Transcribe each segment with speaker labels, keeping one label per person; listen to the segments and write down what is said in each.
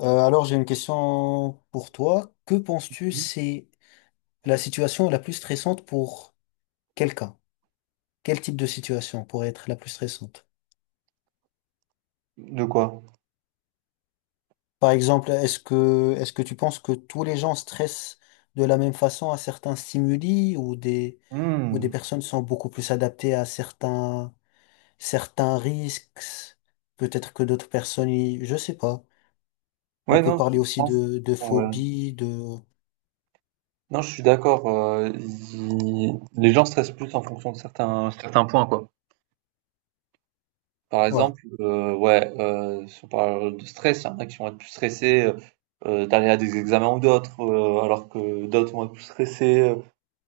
Speaker 1: Alors j'ai une question pour toi. Que penses-tu
Speaker 2: Mmh.
Speaker 1: c'est la situation la plus stressante pour quelqu'un? Quel type de situation pourrait être la plus stressante?
Speaker 2: De quoi?
Speaker 1: Par exemple, est-ce que tu penses que tous les gens stressent de la même façon à certains stimuli ou des
Speaker 2: Mmh.
Speaker 1: personnes sont beaucoup plus adaptées à certains risques? Peut-être que d'autres personnes, je sais pas. On
Speaker 2: Ouais,
Speaker 1: peut
Speaker 2: non, je
Speaker 1: parler
Speaker 2: je
Speaker 1: aussi
Speaker 2: pense.
Speaker 1: de
Speaker 2: Bon, ouais.
Speaker 1: phobie, de
Speaker 2: Non, je suis d'accord. Les gens stressent plus en fonction de certains points, quoi. Par
Speaker 1: ouais,
Speaker 2: exemple, ouais, si on parle de stress, il y en a qui vont être plus stressés d'aller à des examens ou d'autres, alors que d'autres vont être plus stressés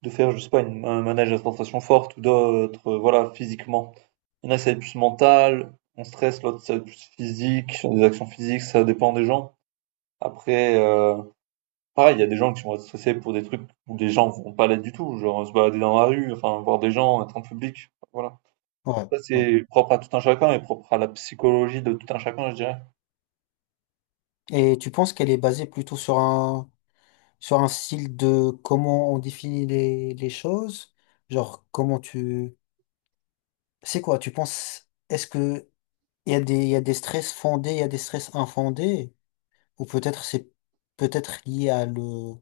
Speaker 2: de faire, je sais pas, un manège à tentation forte ou d'autres, voilà, physiquement. Il y en a, ça va être plus mental, on stresse, l'autre, ça va être plus physique, sur des actions physiques, ça dépend des gens. Après, pareil, il y a des gens qui vont être stressés pour des trucs où les gens vont pas l'être du tout, genre se balader dans la rue, enfin voir des gens, être en public, voilà.
Speaker 1: ouais,
Speaker 2: Ça,
Speaker 1: ouais.
Speaker 2: c'est propre à tout un chacun et propre à la psychologie de tout un chacun, je dirais.
Speaker 1: Et tu penses qu'elle est basée plutôt sur un sur un style de comment on définit les choses, genre comment tu... C'est quoi, tu penses, est-ce que il y a il y a des stress fondés, il y a des stress infondés, ou peut-être c'est peut-être lié à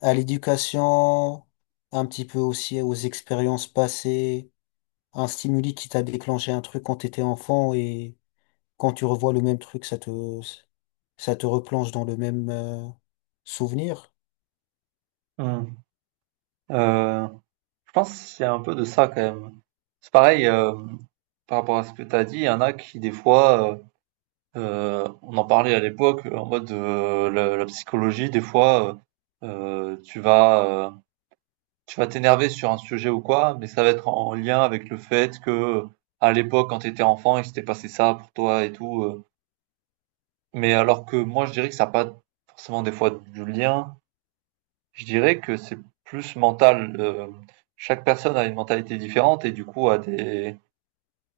Speaker 1: à l'éducation, un petit peu aussi aux expériences passées, un stimuli qui t'a déclenché un truc quand t'étais enfant et quand tu revois le même truc, ça te replonge dans le même souvenir
Speaker 2: Hmm. Euh, je pense qu'il y a un peu de ça quand même. C'est pareil, par rapport à ce que tu as dit, il y en a qui, des fois, on en parlait à l'époque, en mode la psychologie, des fois, euh, euh, tu vas, euh, tu vas t'énerver sur un sujet ou quoi, mais ça va être en lien avec le fait que, à l'époque, quand tu étais enfant, il s'était passé ça pour toi et tout. Mais alors que moi, je dirais que ça n'a pas forcément des fois du lien. Je dirais que c'est plus mental. Chaque personne a une mentalité différente et du coup a des,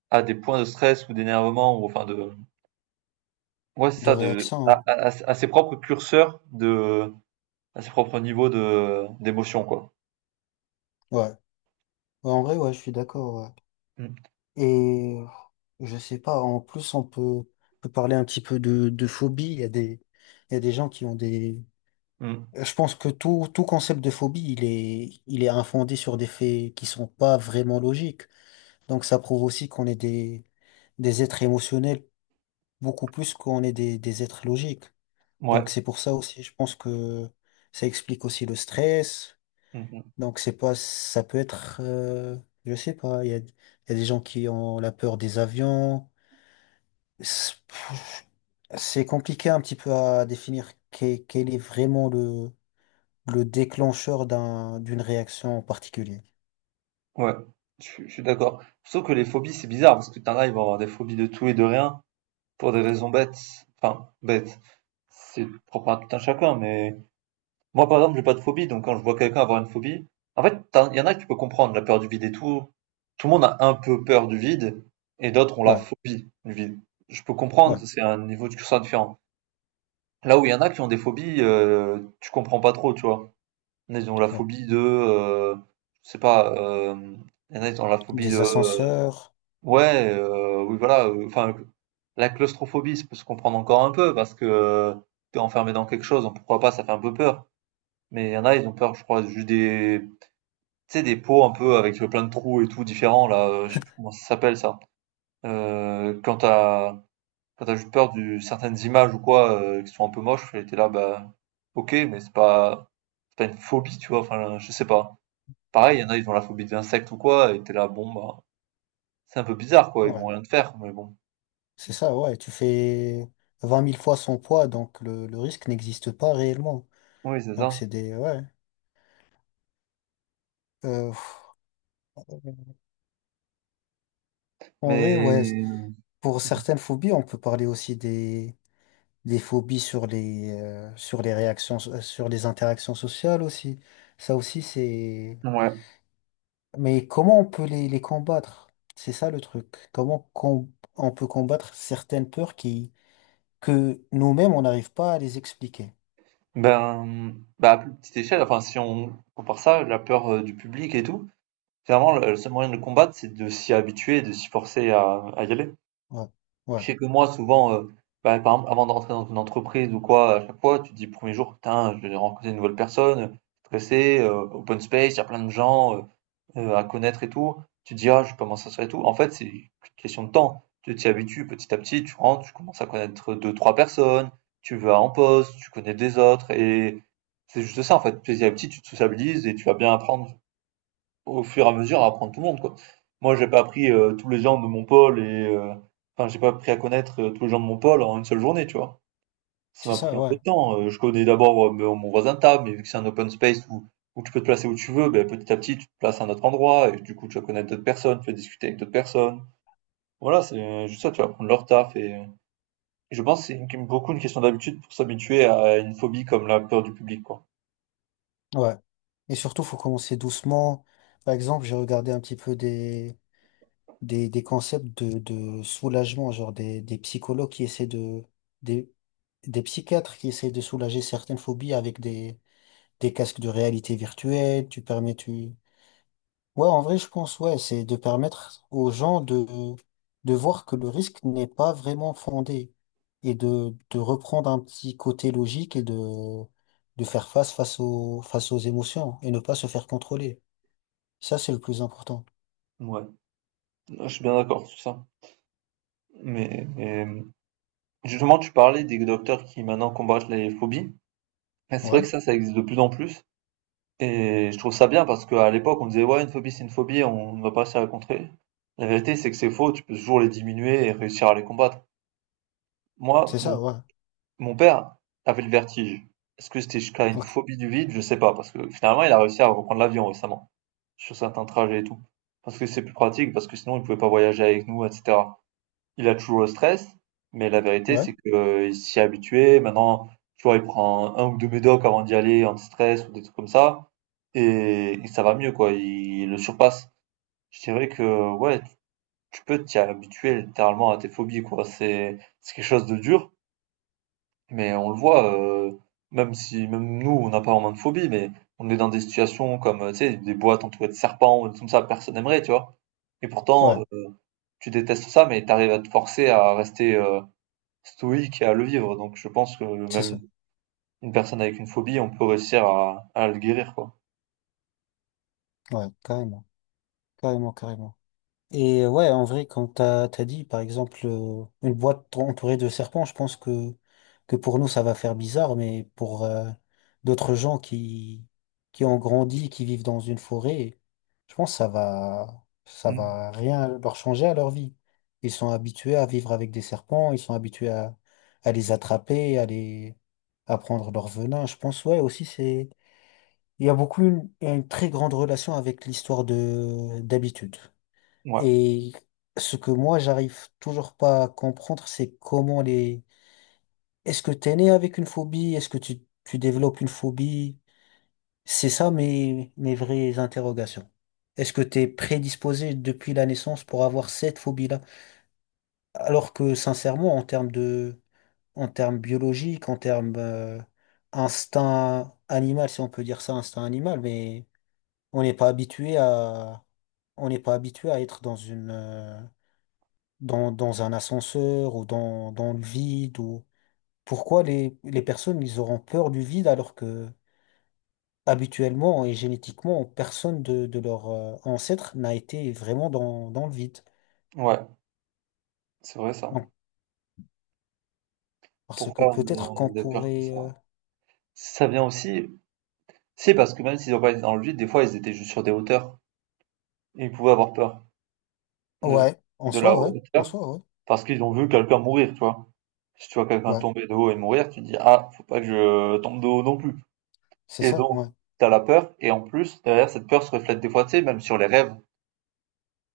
Speaker 2: a des points de stress ou d'énervement ou enfin de, ouais, c'est
Speaker 1: de
Speaker 2: ça,
Speaker 1: réaction, hein.
Speaker 2: à ses propres curseurs de, à ses propres niveaux de, d'émotion, quoi.
Speaker 1: Ouais. Ouais, en vrai, ouais, je suis d'accord, ouais.
Speaker 2: Mm.
Speaker 1: Et je sais pas, en plus, on peut parler un petit peu de phobie. Il y a il y a des gens qui ont des.
Speaker 2: Mm.
Speaker 1: Je pense que tout concept de phobie, il est infondé sur des faits qui sont pas vraiment logiques. Donc, ça prouve aussi qu'on est des êtres émotionnels beaucoup plus qu'on est des êtres logiques. Donc,
Speaker 2: Ouais.
Speaker 1: c'est pour ça aussi, je pense que ça explique aussi le stress.
Speaker 2: Mhm.
Speaker 1: Donc c'est pas, ça peut être, je sais pas, il y a des gens qui ont la peur des avions. C'est c'est compliqué un petit peu à définir quel est vraiment le déclencheur d'un, d'une réaction en particulier.
Speaker 2: Ouais, je suis d'accord. Sauf que les phobies, c'est bizarre, parce que t'en as, ils vont avoir des phobies de tout et de rien, pour des raisons bêtes. Enfin, bêtes. C'est propre à tout un chacun, mais moi, par exemple, j'ai pas de phobie, donc quand je vois quelqu'un avoir une phobie, en fait, il y en a que tu peux comprendre, la peur du vide et tout. Tout le monde a un peu peur du vide, et d'autres ont la
Speaker 1: Ouais,
Speaker 2: phobie du vide. Je peux comprendre,
Speaker 1: ouais,
Speaker 2: c'est un niveau de ça différent. Là où il y en a qui ont des phobies, tu comprends pas trop, tu vois. Ils ont la
Speaker 1: ouais.
Speaker 2: phobie de, je sais pas, il y en a qui ont la phobie
Speaker 1: Des
Speaker 2: de.
Speaker 1: ascenseurs,
Speaker 2: Ouais, oui voilà, enfin, la claustrophobie, ça peut se comprendre encore un peu parce que, tu enfermé dans quelque chose, donc pourquoi pas, ça fait un peu peur. Mais il y en a, ils ont peur, je crois, juste des, tu sais, des pots un peu avec, plein de trous et tout différents là, je sais plus comment ça s'appelle ça. Quand t'as juste peur de certaines images ou quoi, qui sont un peu moches et tu là, bah, OK, mais c'est pas une phobie, tu vois? Enfin, je sais pas. Pareil, il y en a, ils ont la phobie des insectes ou quoi et t'es là, bon, bah, c'est un peu bizarre quoi, ils vont
Speaker 1: ouais,
Speaker 2: rien te faire, mais bon.
Speaker 1: c'est ça, ouais. Tu fais 20 000 fois son poids, donc le risque n'existe pas réellement.
Speaker 2: Oui, c'est
Speaker 1: Donc
Speaker 2: ça.
Speaker 1: c'est des, ouais. Euh, pff, en vrai, ouais,
Speaker 2: Mais
Speaker 1: pour certaines phobies, on peut parler aussi des phobies sur sur les sur les interactions sociales aussi. Ça aussi, c'est...
Speaker 2: ouais,
Speaker 1: Mais comment on peut les combattre? C'est ça le truc. On peut combattre certaines peurs que nous-mêmes, on n'arrive pas à les expliquer.
Speaker 2: ben, bah, à plus petite échelle, enfin, si on compare ça, la peur du public et tout, finalement, le seul moyen de le combattre, c'est de s'y habituer, et de s'y forcer à y aller.
Speaker 1: Ouais, ouais,
Speaker 2: Je sais que moi, souvent, bah, par exemple, avant d'entrer dans une entreprise ou quoi, à chaque fois, tu te dis, premier jour, putain, je vais rencontrer une nouvelle personne, stressé, open space, il y a plein de gens, à connaître et tout. Tu te dis, ah, je peux m'en sortir et tout. En fait, c'est une question de temps. Tu t'y habitues petit à petit, tu rentres, tu commences à connaître deux, trois personnes, tu vas en poste, tu connais des autres et c'est juste ça en fait. Petit à petit, tu te sociabilises et tu vas bien apprendre au fur et à mesure à apprendre tout le monde quoi. Moi, j'ai pas appris tous les gens de mon pôle et enfin, j'ai pas appris à connaître tous les gens de mon pôle en une seule journée, tu vois. Ça
Speaker 1: c'est
Speaker 2: m'a
Speaker 1: ça,
Speaker 2: pris un
Speaker 1: ouais,
Speaker 2: peu de temps. Je connais d'abord, mon voisin de table, mais vu que c'est un open space où tu peux te placer où tu veux, beh, petit à petit, tu te places à un autre endroit et du coup, tu vas connaître d'autres personnes, tu vas discuter avec d'autres personnes. Voilà, c'est juste ça, tu vas prendre leur taf et je pense que c'est une beaucoup une question d'habitude pour s'habituer à une phobie comme la peur du public, quoi.
Speaker 1: ouais. Et surtout, faut commencer doucement. Par exemple, j'ai regardé un petit peu des concepts de soulagement, genre des psychologues qui essaient de, des- des psychiatres qui essayent de soulager certaines phobies avec des casques de réalité virtuelle, tu permets, tu... Ouais, en vrai, je pense, ouais, c'est de permettre aux gens de voir que le risque n'est pas vraiment fondé et de reprendre un petit côté logique et de faire face face aux émotions et ne pas se faire contrôler. Ça, c'est le plus important.
Speaker 2: Ouais, je suis bien d'accord sur ça. Mais, justement, tu parlais des docteurs qui maintenant combattent les phobies. Bah, c'est vrai
Speaker 1: Ouais,
Speaker 2: que ça existe de plus en plus. Et je trouve ça bien parce qu'à l'époque, on disait, ouais, une phobie, c'est une phobie, on ne va pas réussir à la contrer. La vérité, c'est que c'est faux, tu peux toujours les diminuer et réussir à les combattre. Moi,
Speaker 1: c'est ça,
Speaker 2: mon,
Speaker 1: ouais.
Speaker 2: mon père avait le vertige. Est-ce que c'était jusqu'à une
Speaker 1: Ok.
Speaker 2: phobie du vide? Je sais pas, parce que finalement, il a réussi à reprendre l'avion récemment, sur certains trajets et tout. Parce que c'est plus pratique, parce que sinon, il pouvait pas voyager avec nous, etc. Il a toujours le stress, mais la vérité,
Speaker 1: Ouais,
Speaker 2: c'est que, il s'y est habitué. Maintenant, tu vois, il prend un ou deux médocs avant d'y aller, anti-stress ou des trucs comme ça et ça va mieux quoi, il le surpasse. C'est vrai que ouais, tu peux t'y habituer littéralement à tes phobies quoi, c'est quelque chose de dur, mais on le voit, même si même nous on n'a pas vraiment de phobie, mais on est dans des situations comme, tu sais, des boîtes entourées de serpents ou des trucs comme ça, personne n'aimerait tu vois? Et
Speaker 1: ouais,
Speaker 2: pourtant, tu détestes ça, mais tu arrives à te forcer à rester, stoïque et à le vivre, donc je pense que
Speaker 1: c'est ça.
Speaker 2: même une personne avec une phobie, on peut réussir à le guérir quoi.
Speaker 1: Ouais, carrément, carrément, carrément. Et ouais, en vrai, t'as dit, par exemple, une boîte entourée de serpents, je pense que pour nous, ça va faire bizarre, mais pour d'autres gens qui ont grandi, qui vivent dans une forêt, je pense que ça
Speaker 2: Mmh.
Speaker 1: va rien leur changer à leur vie. Ils sont habitués à vivre avec des serpents, ils sont habitués à les attraper, à prendre leur venin. Je pense, ouais, aussi, c'est, il y a beaucoup une très grande relation avec l'histoire de, d'habitude.
Speaker 2: Ouais,
Speaker 1: Et ce que moi, j'arrive toujours pas à comprendre, c'est comment les... Est-ce que t'es né avec une phobie? Est-ce que tu développes une phobie? C'est ça mes vraies interrogations. Est-ce que t'es prédisposé depuis la naissance pour avoir cette phobie-là? Alors que, sincèrement, en termes de, en termes biologiques, en termes, instinct animal, si on peut dire ça, instinct animal, mais on n'est pas habitué à, on n'est pas habitué à être dans une, dans un ascenseur ou dans le vide ou pourquoi les personnes ils auront peur du vide alors que habituellement et génétiquement personne de leurs ancêtres n'a été vraiment dans le vide.
Speaker 2: ouais, c'est vrai ça.
Speaker 1: Donc, parce que
Speaker 2: Pourquoi on a,
Speaker 1: peut-être
Speaker 2: on
Speaker 1: qu'on
Speaker 2: a des peurs comme ça?
Speaker 1: pourrait
Speaker 2: Ça vient aussi, c'est parce que même s'ils n'ont pas été dans le vide, des fois ils étaient juste sur des hauteurs. Et ils pouvaient avoir peur de,
Speaker 1: ouais, en
Speaker 2: de la
Speaker 1: soi ouais, en
Speaker 2: hauteur
Speaker 1: soi ouais.
Speaker 2: parce qu'ils ont vu quelqu'un mourir, tu vois. Si tu vois quelqu'un
Speaker 1: Ouais,
Speaker 2: tomber de haut et mourir, tu te dis, ah, faut pas que je tombe de haut non plus.
Speaker 1: c'est
Speaker 2: Et
Speaker 1: ça,
Speaker 2: donc,
Speaker 1: ouais.
Speaker 2: t'as la peur, et en plus, derrière cette peur se reflète des fois, tu sais, même sur les rêves.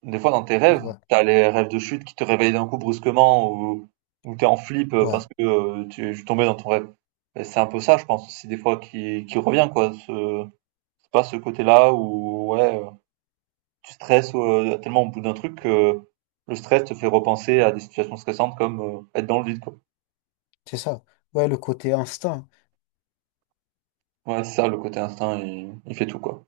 Speaker 2: Des fois, dans tes rêves,
Speaker 1: Ouais.
Speaker 2: t'as les rêves de chute qui te réveillent d'un coup brusquement, ou t'es en flip
Speaker 1: Ouais,
Speaker 2: parce que tu es tombé dans ton rêve. Et c'est un peu ça, je pense, aussi, des fois, qui revient, quoi. C'est pas ce côté-là où, ouais, tu stresses tellement au bout d'un truc que le stress te fait repenser à des situations stressantes comme être dans le vide, quoi.
Speaker 1: c'est ça. Ouais, le côté instinct.
Speaker 2: Ouais, c'est ça, le côté instinct, il fait tout, quoi.